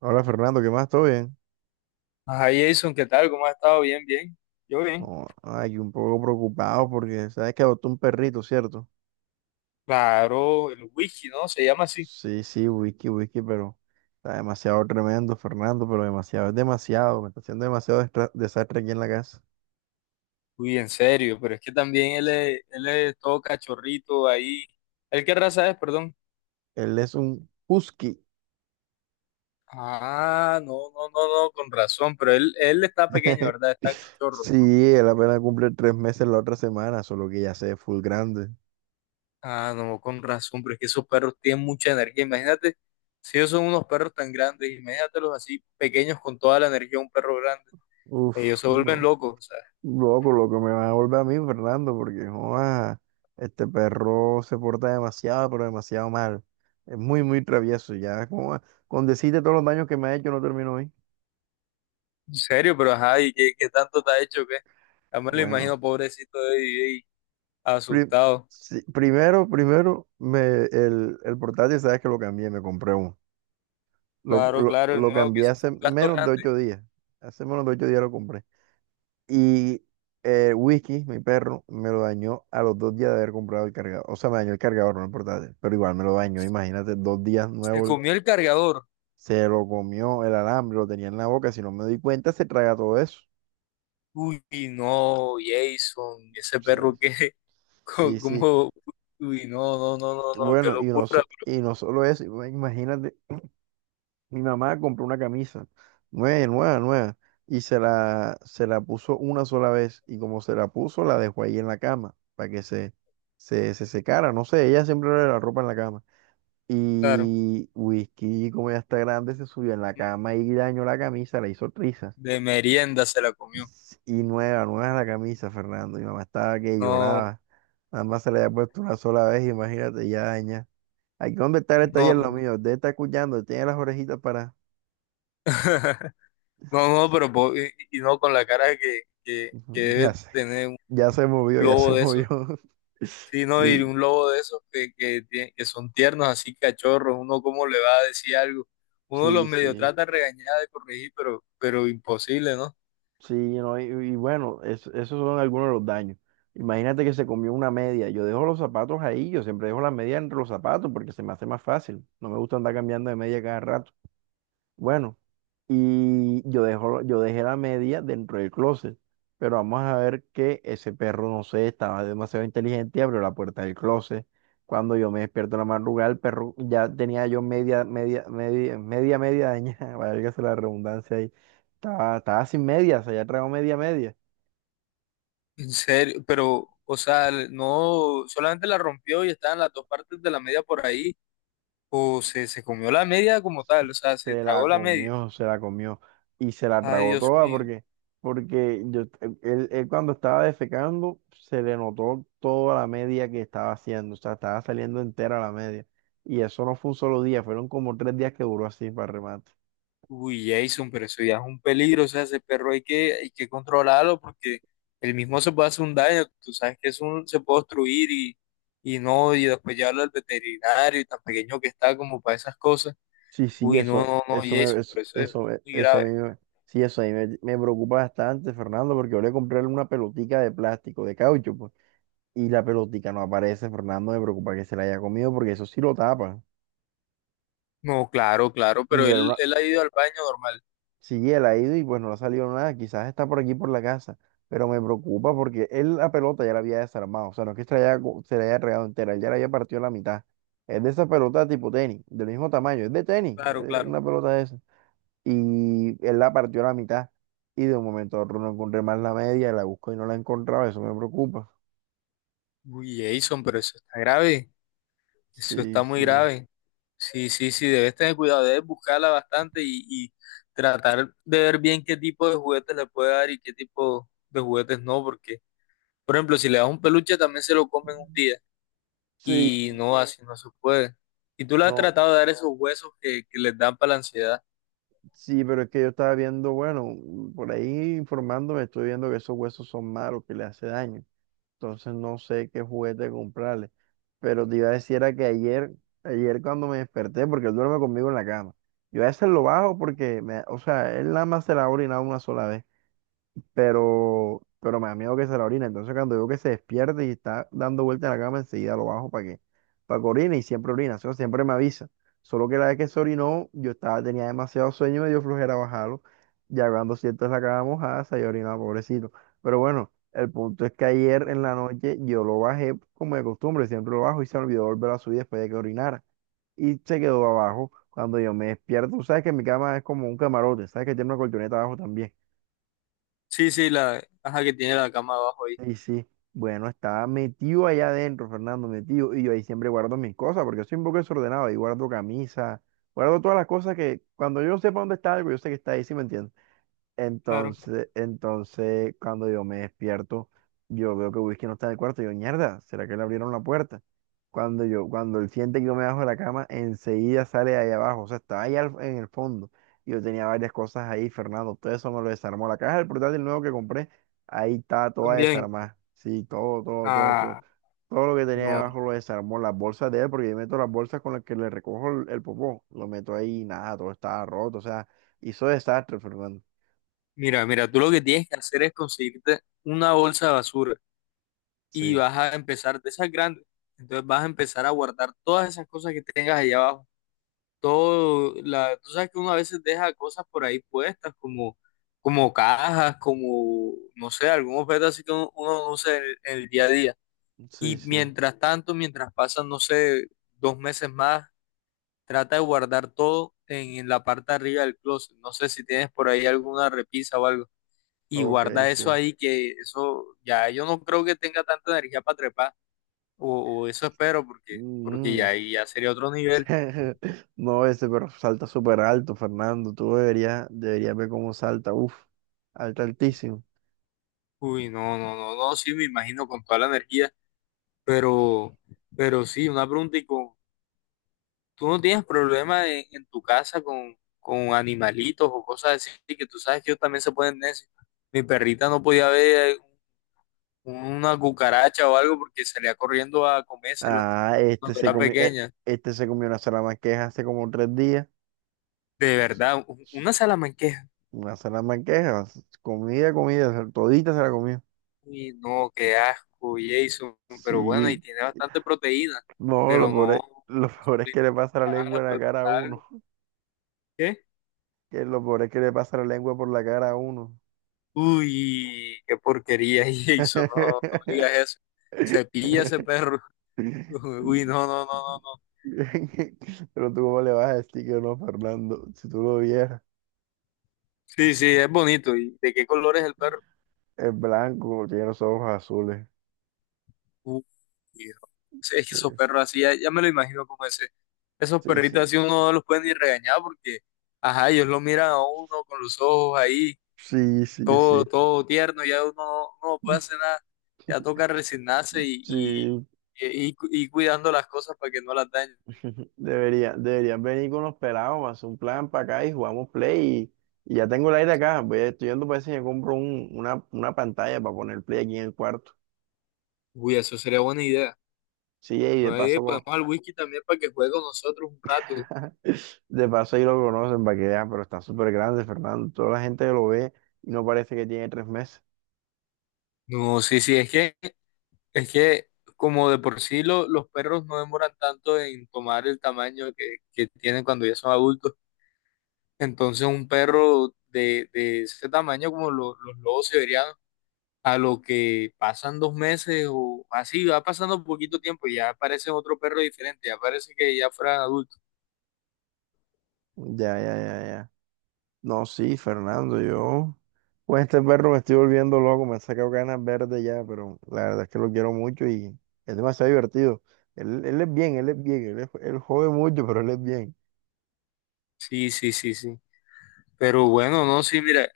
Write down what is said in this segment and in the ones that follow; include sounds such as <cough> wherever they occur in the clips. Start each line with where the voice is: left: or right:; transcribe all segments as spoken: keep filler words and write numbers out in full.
right: Hola Fernando, ¿qué más? ¿Todo bien?
left: Ajá, Jason, ¿qué tal? ¿Cómo has estado? Bien, bien. Yo bien.
right: Oh, ay, un poco preocupado porque sabes que adoptó un perrito, ¿cierto?
left: Claro, el Whisky, ¿no? Se llama así.
right: Sí, sí, whisky, whisky, pero está demasiado tremendo, Fernando, pero demasiado, es demasiado, me está haciendo demasiado destra- desastre aquí en la casa.
left: Uy, en serio, pero es que también él es, él es todo cachorrito ahí. ¿Él qué raza es, perdón?
right: Él es un husky.
left: Ah, no, no, no, no, con razón, pero él, él está pequeño,
right: <laughs>
left: ¿verdad? Está cachorro.
right: Sí, él apenas cumple tres meses la otra semana, solo que ya se ve full grande.
left: Ah, no, con razón, pero es que esos perros tienen mucha energía. Imagínate, si ellos son unos perros tan grandes, imagínatelos así, pequeños con toda la energía de un perro grande. Ellos
right: Uf,
left: se vuelven
right: no.
left: locos, o sea.
right: Loco, lo que me va a volver a mí, Fernando, porque joa, este perro se porta demasiado, pero demasiado mal. Es muy, muy travieso. Ya, joa, con decirte todos los daños que me ha hecho, no termino hoy.
left: En serio, pero ajá, ¿y qué, qué tanto te ha hecho que? Ya me lo
right: Bueno,
left: imagino, pobrecito de D J,
right: pri-
left: asustado.
right: sí, primero, primero, me, el, el portátil, sabes que lo cambié, me compré uno. Lo,
left: Claro,
right: lo,
left: claro,
right: lo
left: no, que
right: cambié
left: eso
right: hace
left: fue un gasto
right: menos de
left: grande.
right: ocho días. Hace menos de ocho días lo compré. Y el Whisky, mi perro, me lo dañó a los dos días de haber comprado el cargador. O sea, me dañó el cargador, no el portátil, pero igual me lo dañó. Imagínate, dos días
left: Se
right: nuevo, el-
left: comió el cargador.
right: se lo comió el alambre, lo tenía en la boca. Si no me doy cuenta, se traga todo eso.
left: Uy, no, Jason, ese
right: Sí,
left: perro que, <laughs> co-
right: sí, sí.
left: como, uy, no, no, no, no, no, qué
right: Bueno, y no,
left: locura.
right: so- y no solo eso, ima- imagínate, mi mamá compró una camisa, nueva, nueva, nueva, y se la, se la puso una sola vez. Y como se la puso, la dejó ahí en la cama para que se, se, se secara. No sé, ella siempre le la ropa en la cama.
left: Claro,
right: Y Whisky, como ya está grande, se subió en la cama y dañó la camisa, le hizo trizas.
left: de merienda se la comió.
right: Y nueva, nueva la camisa, Fernando. Mi mamá estaba que
left: No,
right: lloraba. Mamá se le había puesto una sola vez, imagínate, ya daña. Aquí donde está el taller lo
left: no,
right: mío, debe estar escuchando, tiene las orejitas para.
left: <laughs> no, no, pero po- y, y no con la cara que, que, que
right: Ujú, ya
left: debe
right: sé,
left: tener un
right: ya se movió, ya se
left: lobo de eso.
right: movió.
left: Sí,
right: <laughs>
left: no, y
right: Sí,
left: un lobo de esos que, que, tie- que son tiernos, así cachorros, uno cómo le va a decir algo. Uno los
right: sí,
left: medio
right: sí.
left: trata de regañar, de corregir, pero, pero imposible, ¿no?
right: Sí, no, y, y bueno, es- esos son algunos de los daños. Imagínate que se comió una media. Yo dejo los zapatos ahí, yo siempre dejo la media entre los zapatos porque se me hace más fácil. No me gusta andar cambiando de media cada rato. Bueno, y yo dejo, yo dejé la media dentro del closet, pero vamos a ver que ese perro, no sé, estaba demasiado inteligente y abrió la puerta del closet. Cuando yo me despierto en la madrugada, el perro ya tenía yo media, media, media, media, media dañada, <laughs> válgase la redundancia ahí. Estaba, estaba sin media, o sea, ya traigo media, media.
left: <laughs> En serio, pero, o sea, no, solamente la rompió y estaban las dos partes de la media por ahí, o se, se comió la media como tal, o sea, se
right: Se la
left: tragó la media.
right: comió, se la comió y se la
left: Ay,
right: tragó
left: Dios
right: toda
left: mío.
right: porque, porque yo, él, él cuando estaba defecando se le notó toda la media que estaba haciendo, o sea, estaba saliendo entera la media. Y eso no fue un solo día, fueron como tres días que duró así para remate.
left: Uy, Jason, pero eso ya es un peligro, o sea, ese perro hay que, hay que controlarlo porque el mismo se puede hacer un daño, tú sabes que es un, se puede obstruir y, y no, y después llevarlo al veterinario y tan pequeño que está como para esas cosas.
right: Sí, sí,
left: Uy, no,
right: eso,
left: no, no,
right: eso me,
left: Jason,
right: eso,
left: pero eso es
right: eso, me-
left: muy
right: eso
left: grave.
right: me, sí, eso a mí me, me preocupa bastante, Fernando, porque yo le compré una pelotica de plástico, de caucho, pues, y la pelotica no aparece, Fernando, me preocupa que se la haya comido porque eso sí lo tapa.
left: No, claro, claro,
right: Y
left: pero
right: no era
left: él,
right: una
left: él ha ido al baño normal,
right: Sí, él ha ido y pues no le ha salido nada. Quizás está por aquí por la casa, pero me preocupa porque él la pelota ya la había desarmado. O sea, no es que se la haya, co- se la haya regado entera, él ya la había partido a la mitad. Es de esa pelota tipo tenis, del mismo tamaño, es de tenis,
left: claro,
right: es
left: claro.
right: una pelota de esa. Y él la partió a la mitad y de un momento a otro no encontré más la media, la busco y no la he encontrado, eso me preocupa.
left: Uy, Jason, pero eso está grave, eso está
right: Sí,
left: muy
right: sí.
left: grave. Sí, sí, sí, debes tener cuidado, debes buscarla bastante y, y tratar de ver bien qué tipo de juguetes le puede dar y qué tipo de juguetes no, porque, por ejemplo, si le das un peluche también se lo comen un día
right: Sí,
left: y no, sí, así no se puede. Y tú le has
right: no,
left: tratado de dar esos huesos que, que les dan para la ansiedad.
right: sí, pero es que yo estaba viendo, bueno, por ahí informándome, estoy viendo que esos huesos son malos, que le hace daño. Entonces no sé qué juguete comprarle. Pero te iba a decir era que ayer, ayer cuando me desperté, porque él duerme conmigo en la cama, yo a veces lo bajo porque, me, o sea, él nada más se la ha orinado una sola vez pero, pero me da miedo que se la orine. Entonces cuando veo que se despierte y está dando vuelta en la cama, enseguida lo bajo para que, para que orine y siempre orina, eso siempre me avisa. Solo que la vez que se orinó, yo estaba, tenía demasiado sueño, me dio flojera bajarlo. Ya cuando siento la cama mojada, se había orinado, pobrecito. Pero bueno, el punto es que ayer en la
left: Uy,
right: noche yo lo bajé como de costumbre, siempre lo bajo y se me olvidó volver a subir después de que orinara. Y se quedó abajo. Cuando yo me despierto, tú sabes que mi cama es como un camarote, sabes que tiene una colchoneta abajo también.
left: sí, sí, la caja que tiene la cama abajo ahí.
right: Y sí, bueno, estaba metido allá adentro, Fernando, metido. Y yo ahí siempre guardo mis cosas, porque soy un poco desordenado. Ahí guardo camisa, guardo todas las cosas que cuando yo sepa dónde está algo, yo sé que está ahí, ¿sí me entiendes?
left: Claro.
right: Entonces, entonces, cuando yo me despierto, yo veo que Whisky no está en el cuarto. Yo, mierda, ¿será que le abrieron la puerta? Cuando yo, cuando él siente que yo me bajo de la cama, enseguida sale de ahí abajo. O sea, estaba ahí al- en el fondo. Yo tenía varias cosas ahí, Fernando. Todo eso me lo desarmó. La caja del portátil nuevo que compré, ahí está toda
left: También.
right: desarmada. Sí, todo, todo, todo, todo.
left: Ah,
right: Todo lo que tenía ahí
left: no.
right: abajo lo desarmó. Las bolsas de él, porque yo meto las bolsas con las que le recojo el, el popó. Lo meto ahí y nada, todo estaba roto. O sea, hizo desastre, Fernando.
left: Mira, mira, tú lo que tienes que hacer es conseguirte una bolsa de basura y
right: Sí,
left: vas a empezar de esas grandes. Entonces vas a empezar a guardar todas esas cosas que tengas allá abajo. Todo, la, tú sabes que uno a veces deja cosas por ahí puestas, como, como cajas, como, no sé, algún objeto así que uno, uno no usa en el, en el día a día.
right: sí,
left: Y
right: sí.
left: mientras tanto, mientras pasan, no sé, dos meses más, trata de guardar todo en, en la parte de arriba del closet. No sé si tienes por ahí alguna repisa o algo. Y
right: Ok,
left: guarda eso
right: sí.
left: ahí, que eso ya yo no creo que tenga tanta energía para trepar. O, o eso espero, porque, porque
right: Mm.
left: ya ahí ya sería otro nivel.
right: <laughs> No, ese pero salta súper alto, Fernando. Tú deberías, deberías ver cómo salta. Uf, alta altísimo.
left: Uy, no, no, no, no, sí, me imagino con toda la energía, pero, pero sí, una pregunta, y con, ¿tú no tienes problema en, en tu casa con, con animalitos o cosas así? Que tú sabes que ellos también se pueden necios. Mi perrita no podía ver una cucaracha o algo porque salía corriendo a comérsela
right: Ah, este
left: cuando
right: se
left: era
right: comió, eh,
left: pequeña.
right: este se comió una salamanqueja hace como tres días.
left: De verdad, u- una salamanquesa.
right: Una salamanqueja, comida, comida, todita se la comió.
left: Uy, no, qué asco, Jason, pero bueno, y
right: Sí,
left: tiene bastante proteína,
right: no, lo
left: pero no,
right: pobre, lo pobre es que le pasa la lengua
left: cara,
right: en la
left: puede
right: cara a
left: pesar, algo.
right: uno.
left: ¿Qué?
right: Que lo pobre es que le pasa la lengua por la cara a uno.
left: Uy, qué porquería, <laughs> Jason, no, no digas
right: <laughs>
left: eso, se pilla ese perro,
right: <laughs>
left: <laughs> uy, no, no, no, no, no,
right: Pero tú cómo le vas a decir que no, Fernando, si tú lo vieras,
left: sí, sí, es bonito. ¿Y de qué color es el perro?
right: es blanco, tiene los ojos azules.
left: Uy, no. Sí, es que
right: Sí,
left: esos perros así, ya, ya me lo imagino como ese, esos perritos
right: sí,
left: así uno no los puede ni regañar porque, ajá, ellos lo miran a uno con los ojos ahí
right: sí, sí, sí.
left: todo,
right: Sí,
left: todo tierno, ya uno, no no puede hacer nada, ya toca resignarse y, y,
right: sí.
left: y, y cu- y cuidando las cosas para que no las dañen.
right: <laughs> debería, deberían venir con los pelados, hacer un plan para acá y jugamos play. Y, y ya tengo el aire acá, voy, estoy yendo para ver si me compro un- una, una pantalla para poner play aquí en el cuarto.
left: Uy, eso sería buena idea.
right: Sí, y de
left: Buena idea,
right: paso con,
left: podemos al Whisky también para que juegue con nosotros un rato.
right: De paso ahí lo conocen para que vean, pero está súper grande, Fernando. Toda la gente lo ve y no parece que tiene tres meses.
left: No, sí, sí, es que, es que como de por sí lo- los perros no demoran tanto en tomar el tamaño que, que tienen cuando ya son adultos. Entonces un perro de, de ese tamaño como lo- los lobos siberianos a lo que pasan dos meses o así, va pasando poquito tiempo y ya aparece otro perro diferente, ya parece que ya fueran adultos.
right: Ya, ya, ya, ya. No, sí, Fernando, yo. Pues este perro me estoy volviendo loco, me saca ganas verdes ya, pero la verdad es que lo quiero mucho y es demasiado divertido. Él, él es bien, él es bien, él, es- él jode mucho, pero él es bien.
left: Sí, sí, sí, sí. Pero bueno, no, sí, mira,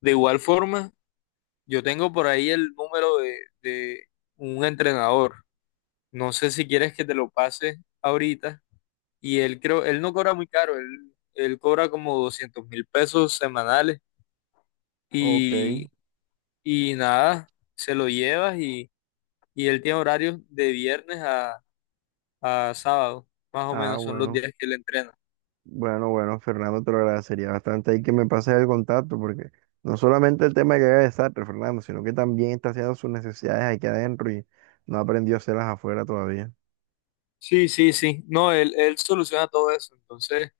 left: de igual forma, yo tengo por ahí el número de, de un entrenador. No sé si quieres que te lo pase ahorita. Y él creo, él no cobra muy caro, él, él cobra como doscientos mil pesos semanales.
right: Ok,
left: Y, y nada, se lo llevas y, y él tiene horarios de viernes a, a sábado, más o
right: ah,
left: menos son los
right: bueno.
left: días que él entrena.
right: Bueno, bueno, Fernando, te lo agradecería bastante ahí que me pases el contacto, porque no solamente el tema de que haga desastre, Fernando, sino que también está haciendo sus necesidades aquí adentro y no aprendió a hacerlas afuera todavía.
left: Sí, sí, sí. No, él, él soluciona todo eso. Entonces,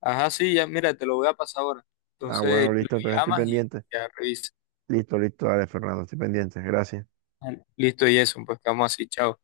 left: ajá, sí, ya, mira, te lo voy a pasar ahora.
right: Ah,
left: Entonces,
right: bueno,
left: lo
right: listo, entonces estoy
left: llamas y
right: pendiente.
left: ya revisas.
right: Listo, listo, dale, Fernando, estoy pendiente. Gracias.
left: Listo, y eso, pues quedamos así, chao.